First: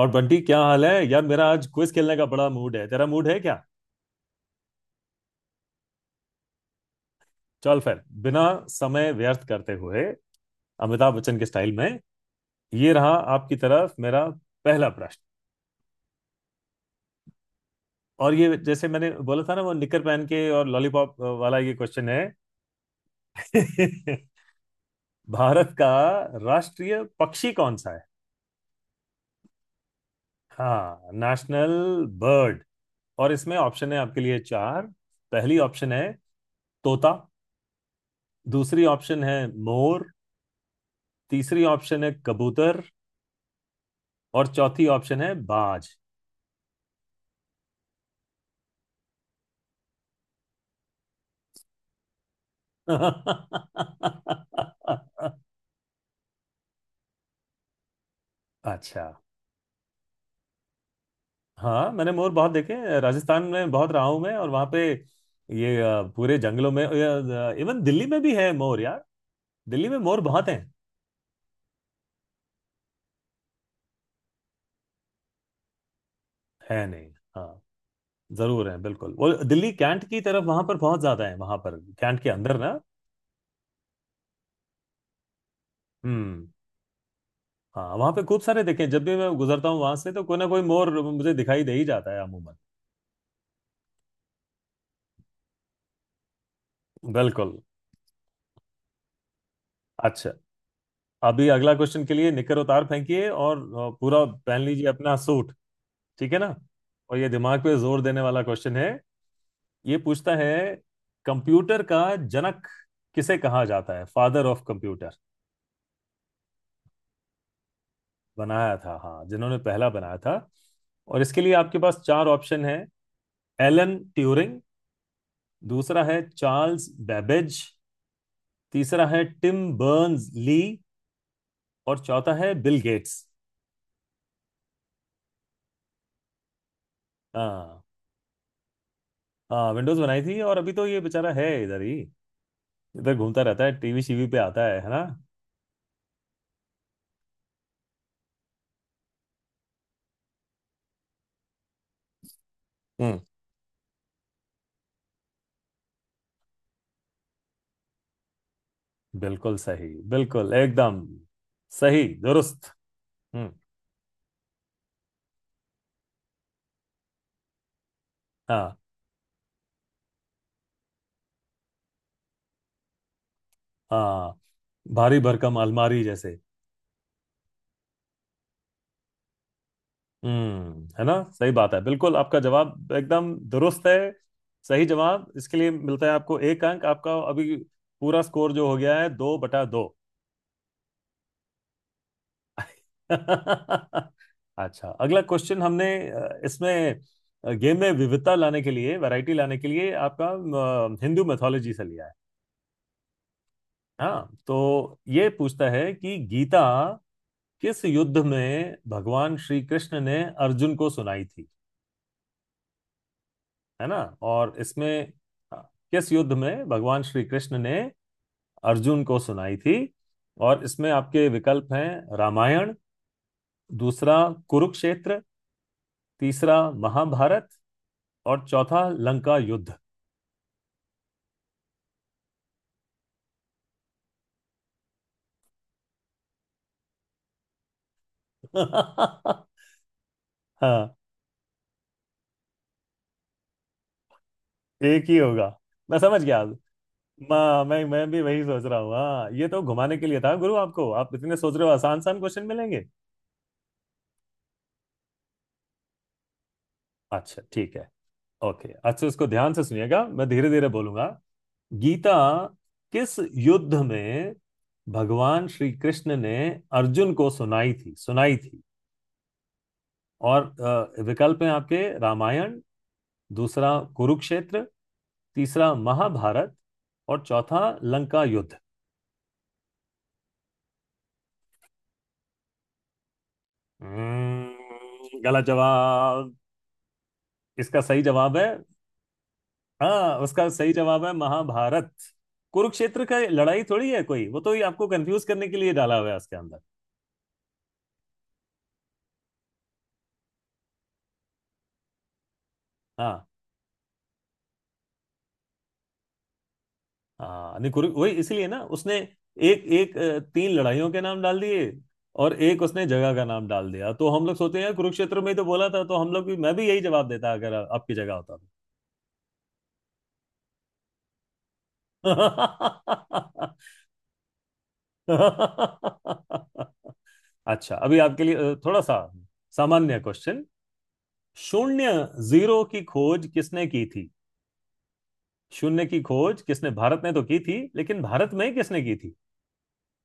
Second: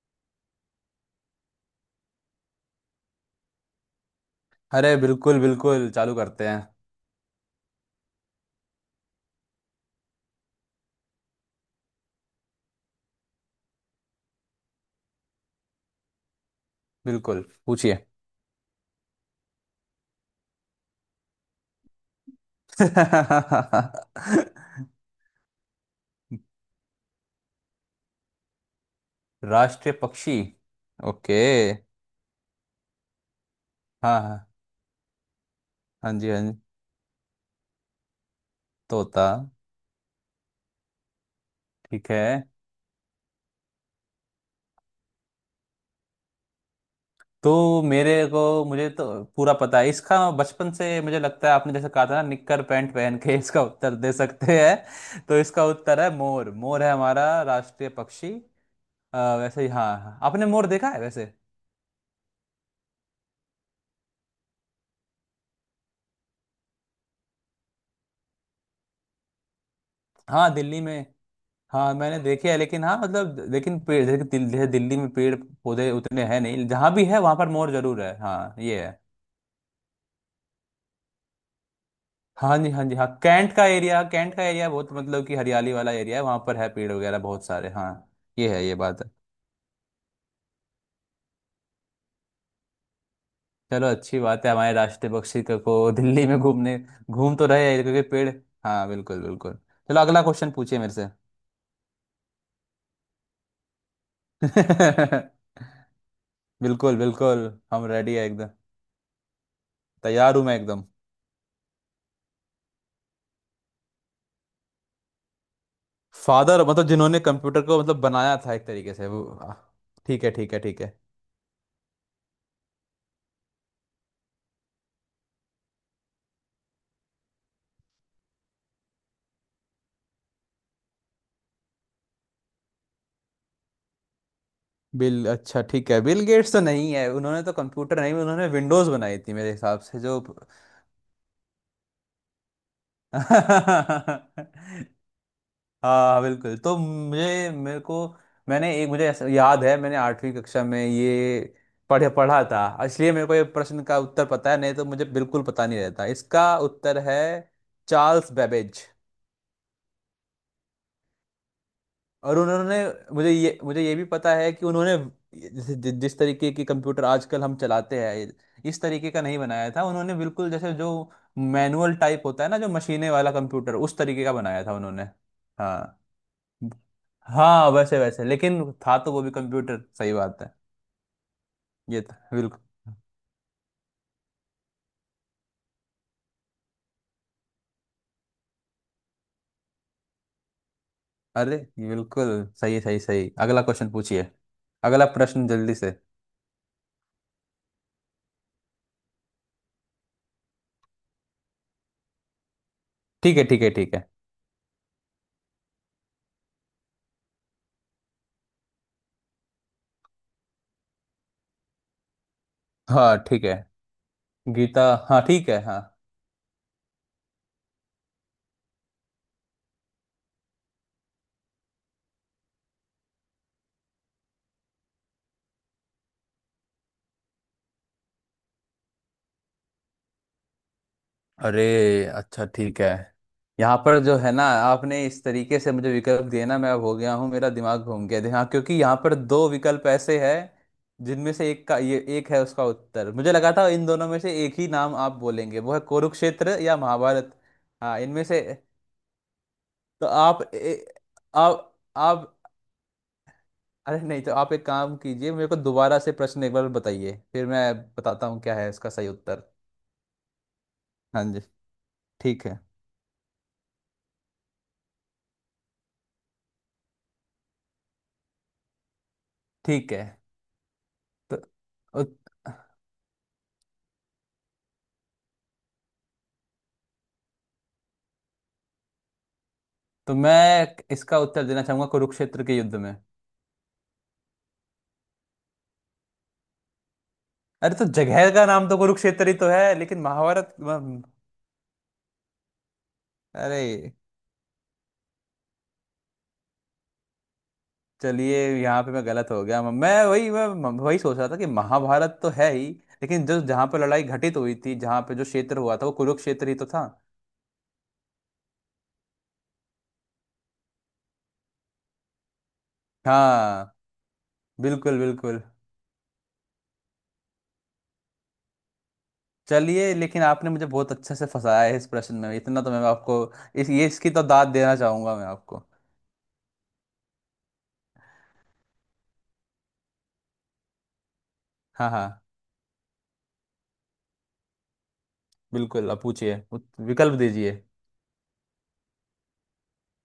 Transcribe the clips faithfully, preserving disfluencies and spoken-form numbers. और बंटी क्या हाल है यार। मेरा आज क्विज खेलने का बड़ा मूड है। तेरा मूड है क्या। अरे बिल्कुल बिल्कुल चालू करते हैं। चल फिर बिना समय व्यर्थ करते हुए अमिताभ बच्चन के स्टाइल में ये रहा आपकी तरफ मेरा पहला प्रश्न। बिल्कुल, पूछिए। और ये जैसे मैंने बोला था ना वो निकर पहन के और लॉलीपॉप वाला ये क्वेश्चन है। भारत का राष्ट्रीय पक्षी कौन सा है। राष्ट्रीय पक्षी। हाँ, ओके। National bird. और इसमें ऑप्शन है आपके हाँ लिए हाँ। चार। पहली ऑप्शन है हाँ जी, हाँ जी। तोता, दूसरी ऑप्शन तोता। है मोर, तीसरी ऑप्शन ठीक है है। कबूतर, और चौथी ऑप्शन है बाज। तो मेरे को मुझे तो पूरा पता है इसका बचपन से। मुझे लगता है आपने जैसे कहा था ना, निक्कर पैंट पहन के इसका उत्तर दे सकते हैं। तो इसका उत्तर है मोर। मोर है हमारा राष्ट्रीय पक्षी। अच्छा। अ, वैसे ही, हाँ हाँ। आपने मोर देखा है वैसे? हाँ, मैंने मोर बहुत देखे हैं। राजस्थान में बहुत रहा हूं मैं, और वहां पे ये अ, पूरे जंगलों में इवन दिल्ली में भी है मोर यार। दिल्ली में मोर बहुत हाँ, हैं। दिल्ली में। हाँ मैंने देखे है, लेकिन हाँ मतलब लेकिन पेड़ जैसे कि दिल, जैसे दिल्ली में पेड़ पौधे उतने हैं नहीं। है जहाँ भी नहीं, है वहाँ पर हाँ, मोर जरूर है, हाँ जरूर है ये है। बिल्कुल। वो दिल्ली कैंट की तरफ वहां पर बहुत ज्यादा है, वहां पर कैंट के हाँ अंदर जी, ना। हाँ जी, हाँ। कैंट का एरिया, कैंट का एरिया बहुत मतलब कि हरियाली वाला एरिया है। वहाँ हम्म पर है पेड़ वगैरह बहुत सारे, हाँ। हाँ, वहां पे खूब ये सारे है, ये देखे हैं। बात जब है। भी मैं गुजरता हूँ वहां से तो कोई ना कोई मोर मुझे दिखाई दे ही जाता है अमूमन। चलो, अच्छी बात है, हमारे राष्ट्रीय पक्षी का- को दिल्ली में घूमने, घूम तो बिल्कुल। रहे हैं क्योंकि पेड़। हाँ बिल्कुल बिल्कुल। चलो, अगला अच्छा, क्वेश्चन पूछिए मेरे से। अभी अगला क्वेश्चन के लिए निकर उतार फेंकिए और अ, पूरा पहन लीजिए अपना सूट। ठीक है ना। बिल्कुल और ये बिल्कुल। दिमाग पे हम जोर रेडी देने है वाला एकदम। क्वेश्चन है। ये पूछता तैयार हूँ है मैं एकदम। कंप्यूटर का जनक किसे कहा जाता है, फादर ऑफ कंप्यूटर। फादर मतलब जिन्होंने कंप्यूटर को मतलब बनाया था एक बनाया तरीके था, से, हाँ, वो आ, जिन्होंने पहला बनाया ठीक है था। ठीक है ठीक है। और इसके लिए आपके पास चार ऑप्शन है। एलन ट्यूरिंग, दूसरा है चार्ल्स बेबेज, तीसरा है टिम बर्न्स ली, और चौथा है बिल गेट्स। बिल, अच्छा ठीक है, बिल गेट्स तो नहीं है। उन्होंने तो हाँ, कंप्यूटर नहीं, उन्होंने विंडोज बनाई थी मेरे हाँ हिसाब विंडोज से, जो बनाई थी, और अभी तो ये बेचारा है इधर ही, इधर घूमता रहता है, टीवी शीवी पे आता है है ना। हाँ बिल्कुल। तो मुझे मेरे को, मैंने एक मुझे ऐसा याद है, मैंने आठवीं कक्षा में ये पढ़े पढ़ा था, इसलिए हम्म मेरे को ये प्रश्न का उत्तर पता है। नहीं तो मुझे बिल्कुल पता नहीं रहता। इसका उत्तर है चार्ल्स बेबेज। बिल्कुल सही। बिल्कुल एकदम सही और दुरुस्त। उन्होंने, मुझे हम्म। ये मुझे ये भी पता है कि उन्होंने जैसे जि, जिस तरीके की कंप्यूटर आजकल हम चलाते हैं, हाँ। इस तरीके का नहीं बनाया था उन्होंने। बिल्कुल जैसे जो मैनुअल टाइप होता है ना, जो मशीने वाला कंप्यूटर, उस तरीके का हाँ, बनाया था उन्होंने। भारी भरकम अलमारी हाँ जैसे। हाँ, वैसे वैसे, लेकिन था तो वो भी कंप्यूटर, सही बात है। हम्म, है ना, सही बात है। ये बिल्कुल था आपका बिल्कुल। जवाब एकदम दुरुस्त है। सही जवाब इसके लिए मिलता है आपको एक अंक। आपका अभी पूरा स्कोर जो हो गया है दो बटा दो। अरे बिल्कुल, सही सही सही। अगला क्वेश्चन पूछिए। अच्छा, अगला अगला प्रश्न क्वेश्चन जल्दी हमने से। अ, इसमें गेम में विविधता लाने के लिए, वैरायटी लाने के लिए, आपका अ, हिंदू मैथोलॉजी से लिया है। ठीक है ठीक है ठीक है। हाँ, तो ये पूछता है कि गीता किस युद्ध में भगवान श्री कृष्ण ने अर्जुन को सुनाई थी। हाँ ठीक है। है ना। और गीता, इसमें हाँ ठीक हाँ, है, हाँ। किस युद्ध में भगवान श्री कृष्ण ने अर्जुन को सुनाई थी। और इसमें आपके विकल्प हैं रामायण, दूसरा कुरुक्षेत्र, तीसरा महाभारत, और चौथा लंका युद्ध। अरे, अच्छा ठीक है। यहाँ पर जो है ना, आपने इस तरीके से मुझे विकल्प दिए ना, मैं अब हो गया हूँ, मेरा दिमाग घूम गया हाँ, क्योंकि यहाँ पर हाँ, दो विकल्प ऐसे हैं जिनमें से एक का ये एक है उसका उत्तर। मुझे लगा था इन दोनों में से एक ही नाम एक आप ही होगा। बोलेंगे, वो है मैं समझ गया। कुरुक्षेत्र या महाभारत। मैं मैं हाँ, मैं भी इनमें से वही सोच रहा हूँ। हाँ, ये तो घुमाने के तो लिए था आप गुरु ए, आपको। आप इतने सोच रहे आप हो, आसान आसान आप क्वेश्चन मिलेंगे। अरे नहीं, तो आप एक काम कीजिए, मेरे को दोबारा से प्रश्न एक बार बताइए, अच्छा फिर मैं ठीक है। बताता हूँ क्या है ओके, इसका अच्छा, सही इसको उत्तर। ध्यान से सुनिएगा, मैं धीरे धीरे बोलूंगा। हाँ जी। गीता ठीक है किस युद्ध में भगवान श्री कृष्ण ने अर्जुन को सुनाई थी सुनाई थी ठीक है। और अ, तो विकल्प हैं आपके रामायण, उत- दूसरा कुरुक्षेत्र, तीसरा महाभारत, और चौथा लंका युद्ध। तो मैं इसका उत्तर देना चाहूंगा कुरुक्षेत्र के युद्ध में। हम्म, गलत जवाब। अरे इसका तो सही जगह जवाब का है, नाम तो कुरुक्षेत्र ही तो है, लेकिन हाँ, उसका महाभारत सही म- जवाब है महाभारत। कुरुक्षेत्र का लड़ाई अरे, थोड़ी है कोई, वो तो ये आपको कंफ्यूज करने के लिए डाला हुआ है उसके अंदर। चलिए यहाँ पे मैं गलत हो गया। मैं वही मैं वही सोच रहा था कि महाभारत तो है ही, हाँ। लेकिन जो जहाँ पे लड़ाई घटित हुई थी, जहाँ पे जो क्षेत्र हुआ था, वो कुरुक्षेत्र ही तो था। हाँ नहीं, कुरु वही इसलिए ना उसने एक एक अ, तीन लड़ाइयों के नाम डाल दिए और एक उसने जगह का नाम डाल हाँ दिया, तो हम लोग सोचते हैं बिल्कुल कुरुक्षेत्र में ही बिल्कुल। तो बोला था। तो हम लोग भी, मैं भी यही जवाब देता अगर आपकी जगह होता तो। चलिए, लेकिन आपने मुझे बहुत अच्छे से फंसाया है इस प्रश्न में, इतना तो मैं आपको, इस ये इसकी तो दाद देना चाहूंगा मैं आपको। अच्छा, अभी आपके लिए अ, थोड़ा सा सामान्य क्वेश्चन। हाँ शून्य, हाँ जीरो की खोज किसने की थी? शून्य बिल्कुल। की आप पूछिए, खोज किसने, उत- भारत ने विकल्प तो की थी दीजिए। लेकिन भारत में किसने की थी।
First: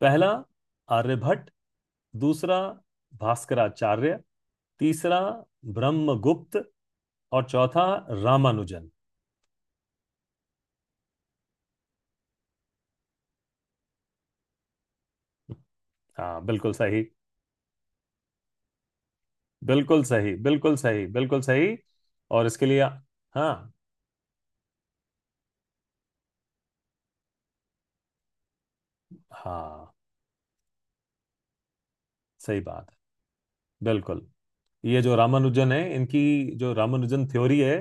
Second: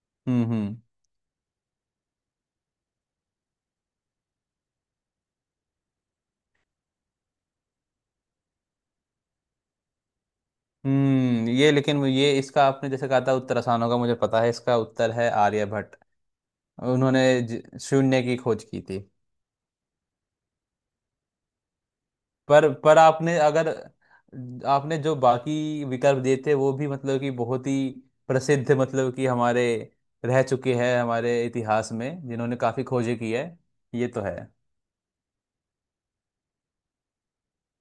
पहला हम्म हम्म। आर्यभट्ट, दूसरा भास्कराचार्य, तीसरा ब्रह्मगुप्त, और चौथा रामानुजन। हम्म, ये लेकिन वो- ये इसका आपने जैसे कहा था उत्तर आसान होगा, मुझे पता है। इसका उत्तर है आर्यभट्ट। हाँ बिल्कुल सही। उन्होंने ज- शून्य की खोज की थी। बिल्कुल सही, बिल्कुल सही, बिल्कुल सही। और इसके पर लिए पर आपने, अगर हाँ। आपने जो बाकी विकल्प दिए थे, वो भी मतलब कि बहुत ही प्रसिद्ध मतलब कि हमारे हाँ, रह चुके हैं हमारे इतिहास में, जिन्होंने सही काफी बात है, खोजें की है। ये तो बिल्कुल। है। ये जो रामानुजन है, इनकी जो रामानुजन थ्योरी है,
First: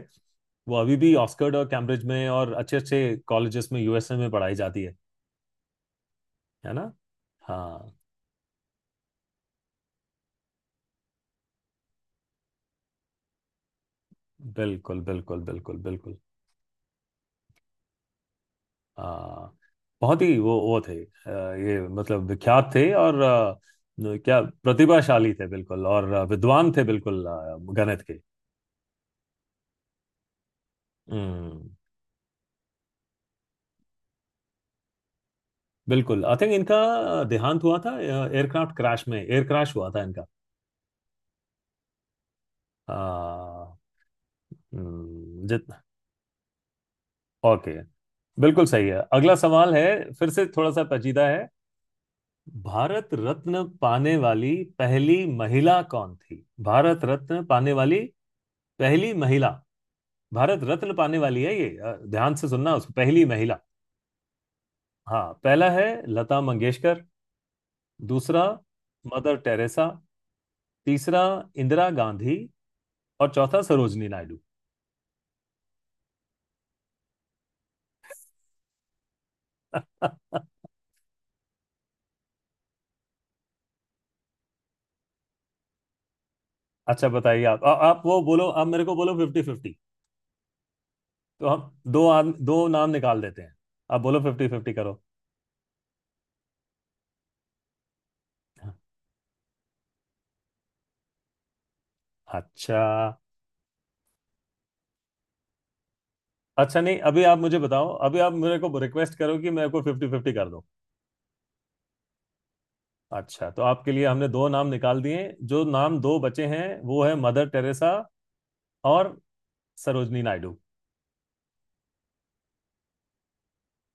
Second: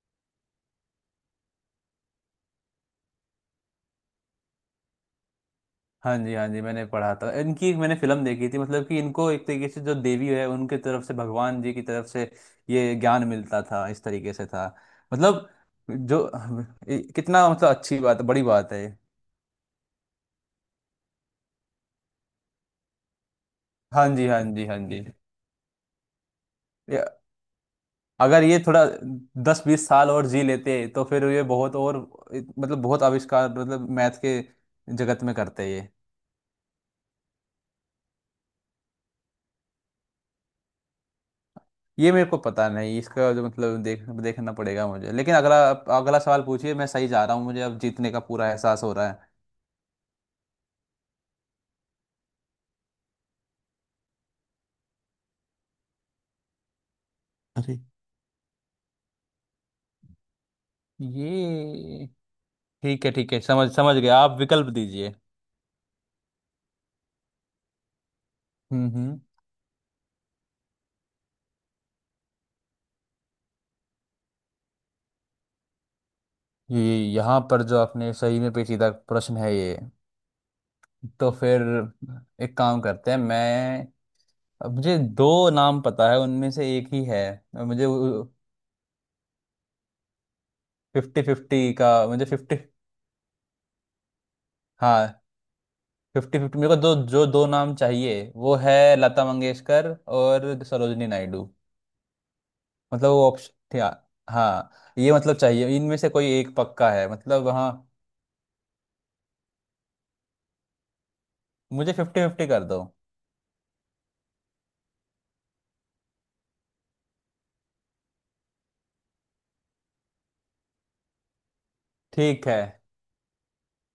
वो अभी भी ऑक्सफोर्ड और कैम्ब्रिज में और अच्छे अच्छे कॉलेजेस में यूएसए में पढ़ाई जाती है। हाँ जी, हाँ जी। है मैंने ना। पढ़ा था इनकी, एक हाँ, मैंने फिल्म देखी थी मतलब कि इनको एक तरीके से जो देवी है, उनके तरफ से, भगवान जी की तरफ से ये ज्ञान मिलता था, इस तरीके से था। बिल्कुल बिल्कुल मतलब बिल्कुल बिल्कुल। जो, ये कितना मतलब अच्छी बात, बड़ी बात है ये। हाँ, बहुत ही वो वो थे, अ, ये मतलब विख्यात थे, और अ, हाँ न- जी, क्या हाँ जी, हाँ जी। प्रतिभाशाली थे बिल्कुल, और अ, विद्वान थे ये, बिल्कुल, अ, गणित के। अगर ये थोड़ा दस बीस साल और जी लेते, तो फिर ये हम्म। बहुत और मतलब बहुत आविष्कार मतलब मैथ के जगत में करते ये। बिल्कुल, आई थिंक इनका अ, देहांत हुआ था एयरक्राफ्ट क्रैश में, एयर क्रैश हुआ था इनका। ये मेरे को पता अ, नहीं, इसका जो मतलब देख देखना पड़ेगा मुझे। लेकिन हम्म, अगला, जित अगला सवाल पूछिए। मैं सही जा रहा हूँ, मुझे ओके, अब जीतने का पूरा बिल्कुल एहसास सही हो है। रहा है। अगला सवाल है, फिर से थोड़ा सा पेचीदा है। भारत रत्न पाने वाली पहली महिला कौन थी, भारत रत्न पाने अरे वाली पहली महिला, भारत रत्न पाने वाली है ये, अ, ये ध्यान से सुनना उसको, ठीक है पहली ठीक है। महिला। समझ समझ गया, आप विकल्प दीजिए। हाँ, पहला है लता मंगेशकर, दूसरा हम्म हम्म। मदर टेरेसा, तीसरा इंदिरा गांधी, और चौथा सरोजनी नायडू। ये यहाँ पर जो, आपने सही में पेचीदा प्रश्न है ये। तो फिर एक काम करते हैं मैं, अब मुझे दो नाम पता है उनमें से एक ही अच्छा, है। बताइए आप, और आ, मुझे आप वो बोलो, आप मेरे को बोलो फिफ्टी फिफ्टी, फिफ्टी तो हम फिफ्टी का, दो मुझे आद, दो फिफ्टी, नाम निकाल देते हैं। आप बोलो फिफ्टी फिफ्टी करो। हाँ फिफ्टी फिफ्टी। मेरे को दो, जो दो नाम चाहिए वो है लता मंगेशकर और सरोजनी नायडू, अच्छा। मतलब वो ऑप्शन था। हाँ, ये मतलब चाहिए, इनमें से कोई एक अच्छा पक्का नहीं, है अभी आप मतलब, मुझे हाँ। बताओ, अभी आप मेरे को रिक्वेस्ट करो कि मेरे को फिफ्टी फिफ्टी कर दो। मुझे फिफ्टी फिफ्टी कर दो। अच्छा, तो आपके लिए हमने दो नाम निकाल दिए। जो नाम दो बचे हैं वो है मदर टेरेसा और सरोजनी नायडू। ठीक है।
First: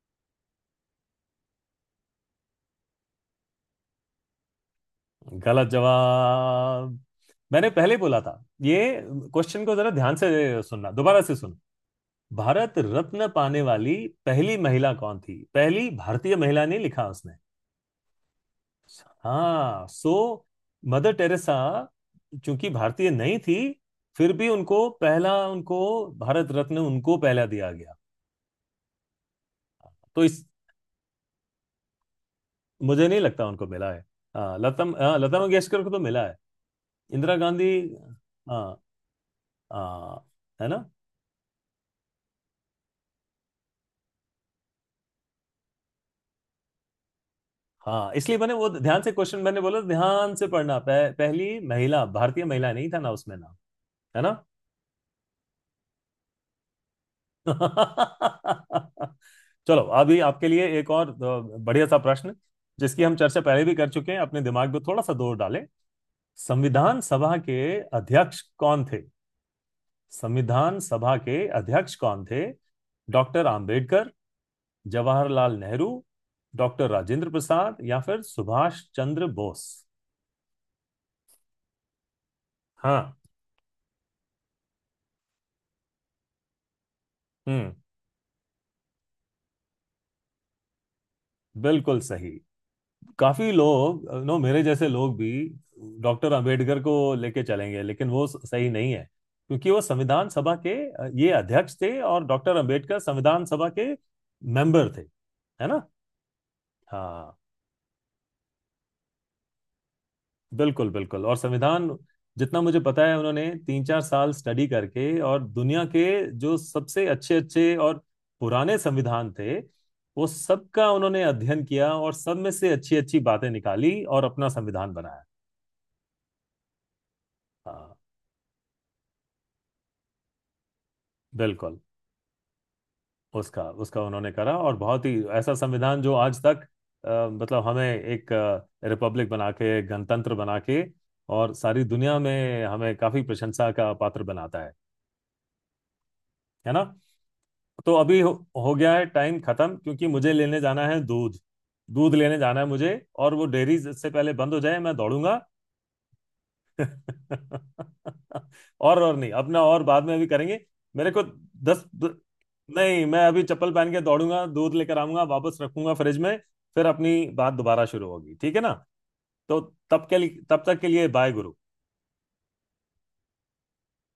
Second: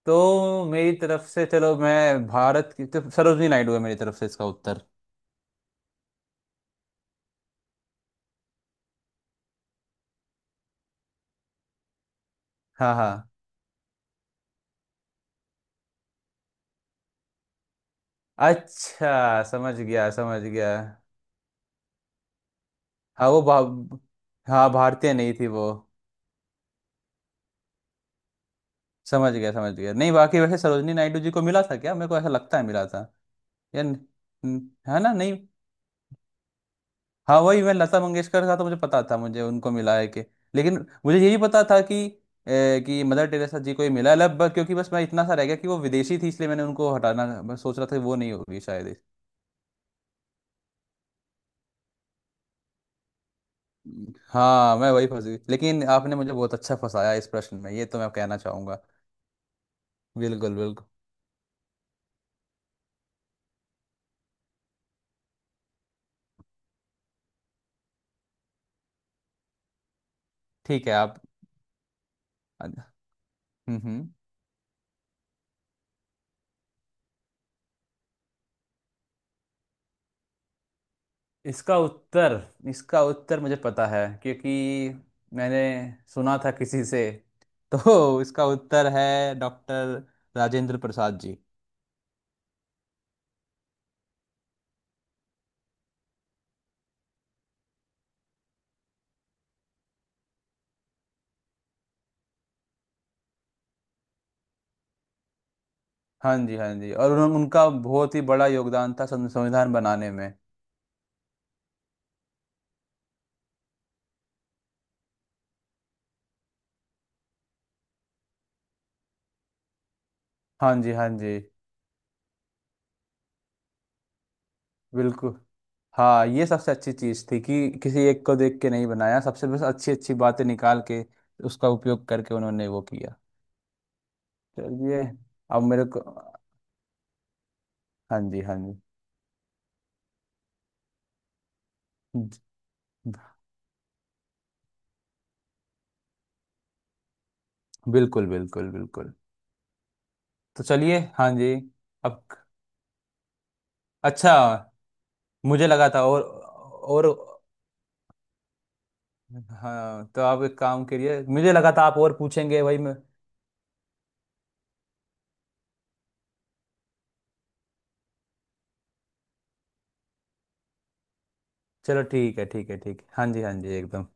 तो मेरी तरफ से, चलो मैं भारत की, तो सरोजनी नायडू है मेरी तरफ से इसका उत्तर। गलत जवाब। मैंने पहले बोला था ये क्वेश्चन को जरा ध्यान से सुनना, दोबारा से सुन। भारत हाँ रत्न हाँ। पाने वाली पहली महिला कौन थी, पहली भारतीय महिला नहीं लिखा उसने। अच्छा, समझ हाँ, गया, सो समझ गया। मदर टेरेसा चूंकि भारतीय हाँ नहीं वो थी, भा, फिर भी हाँ उनको भारतीय नहीं पहला, थी वो। उनको भारत रत्न उनको पहला दिया गया। समझ गया, समझ गया। नहीं तो बाकी इस, वैसे सरोजनी नायडू जी को मिला था क्या? मेरे को ऐसा लगता है मिला था। मुझे नहीं लगता उनको यार मिला है। न- हाँ, न- लता, है ना, हाँ, नहीं। लता मंगेशकर को तो मिला है। इंदिरा हाँ, वही गांधी। मैं, लता मंगेशकर का तो हाँ। मुझे पता था, मुझे उनको मिला है कि। हाँ, है लेकिन ना। मुझे ये भी पता था कि ए, कि मदर टेरेसा जी को ही मिला है लब- ब- क्योंकि बस मैं इतना सा रह गया कि वो विदेशी थी, इसलिए मैंने उनको हटाना मैं सोच रहा था कि हाँ, वो नहीं इसलिए मैंने होगी वो शायद। ध्यान से क्वेश्चन मैंने बोला ध्यान से पढ़ना, पह, पहली महिला, भारतीय महिला नहीं था ना उसमें ना। है ना। हाँ मैं वही फंस गई, लेकिन आपने मुझे बहुत अच्छा फंसाया इस प्रश्न में, ये तो मैं कहना चाहूंगा। चलो, अभी आपके बिल्कुल लिए बिल्कुल। एक और अ, बढ़िया सा प्रश्न, जिसकी हम चर्चा पहले भी कर चुके हैं, अपने दिमाग पे थोड़ा सा जोर डालें। संविधान सभा के अध्यक्ष कौन थे, संविधान ठीक है। सभा आप, के अध्यक्ष कौन थे। हम्म डॉक्टर हम्म। आम्बेडकर, जवाहरलाल नेहरू, डॉक्टर राजेंद्र प्रसाद, या फिर सुभाष चंद्र बोस। इसका उत्तर इसका हाँ। उत्तर मुझे पता है, क्योंकि मैंने सुना था किसी से। हम्म। तो इसका उत्तर है डॉक्टर राजेंद्र प्रसाद जी। बिल्कुल सही। काफी लोग, नो, मेरे जैसे लोग भी डॉक्टर अंबेडकर को लेके चलेंगे, लेकिन वो सही नहीं है। क्योंकि वो संविधान सभा के अ, ये अध्यक्ष थे, और डॉक्टर अंबेडकर संविधान सभा के मेंबर थे। है ना। हाँ जी, हाँ जी। और उन, हाँ उनका बहुत ही बड़ा योगदान था सं- संविधान बनाने में। बिल्कुल, बिल्कुल। और संविधान, जितना मुझे पता है, उन्होंने तीन चार साल स्टडी करके, और दुनिया के जो सबसे अच्छे अच्छे और पुराने संविधान थे, वो हाँ सबका जी, हाँ उन्होंने जी, अध्ययन किया और सब में से अच्छी अच्छी बातें निकाली और अपना संविधान बनाया। बिल्कुल। हाँ, ये सबसे अच्छी चीज़ थी कि हाँ, किसी एक को देख के नहीं बनाया, सबसे बस अच्छी अच्छी बातें निकाल के उसका बिल्कुल। उपयोग करके उन्होंने वो किया। उसका उसका उन्होंने करा, और चलिए, बहुत ही ऐसा अब मेरे को, संविधान जो आज तक अ, मतलब हमें हाँ एक जी हाँ रिपब्लिक बना के, गणतंत्र बना के, और सारी दुनिया जी, में हमें काफी प्रशंसा का पात्र बनाता है। है ना। तो अभी बिल्कुल हो, बिल्कुल हो गया है बिल्कुल। टाइम खत्म, क्योंकि मुझे लेने तो जाना है चलिए, हाँ दूध, जी। दूध अब, लेने जाना है मुझे, और वो डेयरी से पहले अच्छा बंद हो जाए, मैं दौड़ूंगा। मुझे लगा था और और और और नहीं, अपना और बाद हाँ में तो अभी आप एक करेंगे। काम मेरे करिए, को मुझे लगा था दस आप और द- पूछेंगे, वही मैं। नहीं, मैं अभी चप्पल पहन के दौड़ूंगा, दूध लेकर आऊंगा, वापस रखूंगा फ्रिज में, फिर अपनी बात दोबारा शुरू होगी, ठीक है ना। तो तब के लिए, तब तक के लिए, बाय गुरु। चलो ठीक है ठीक है ठीक है। हाँ जी हाँ जी एकदम।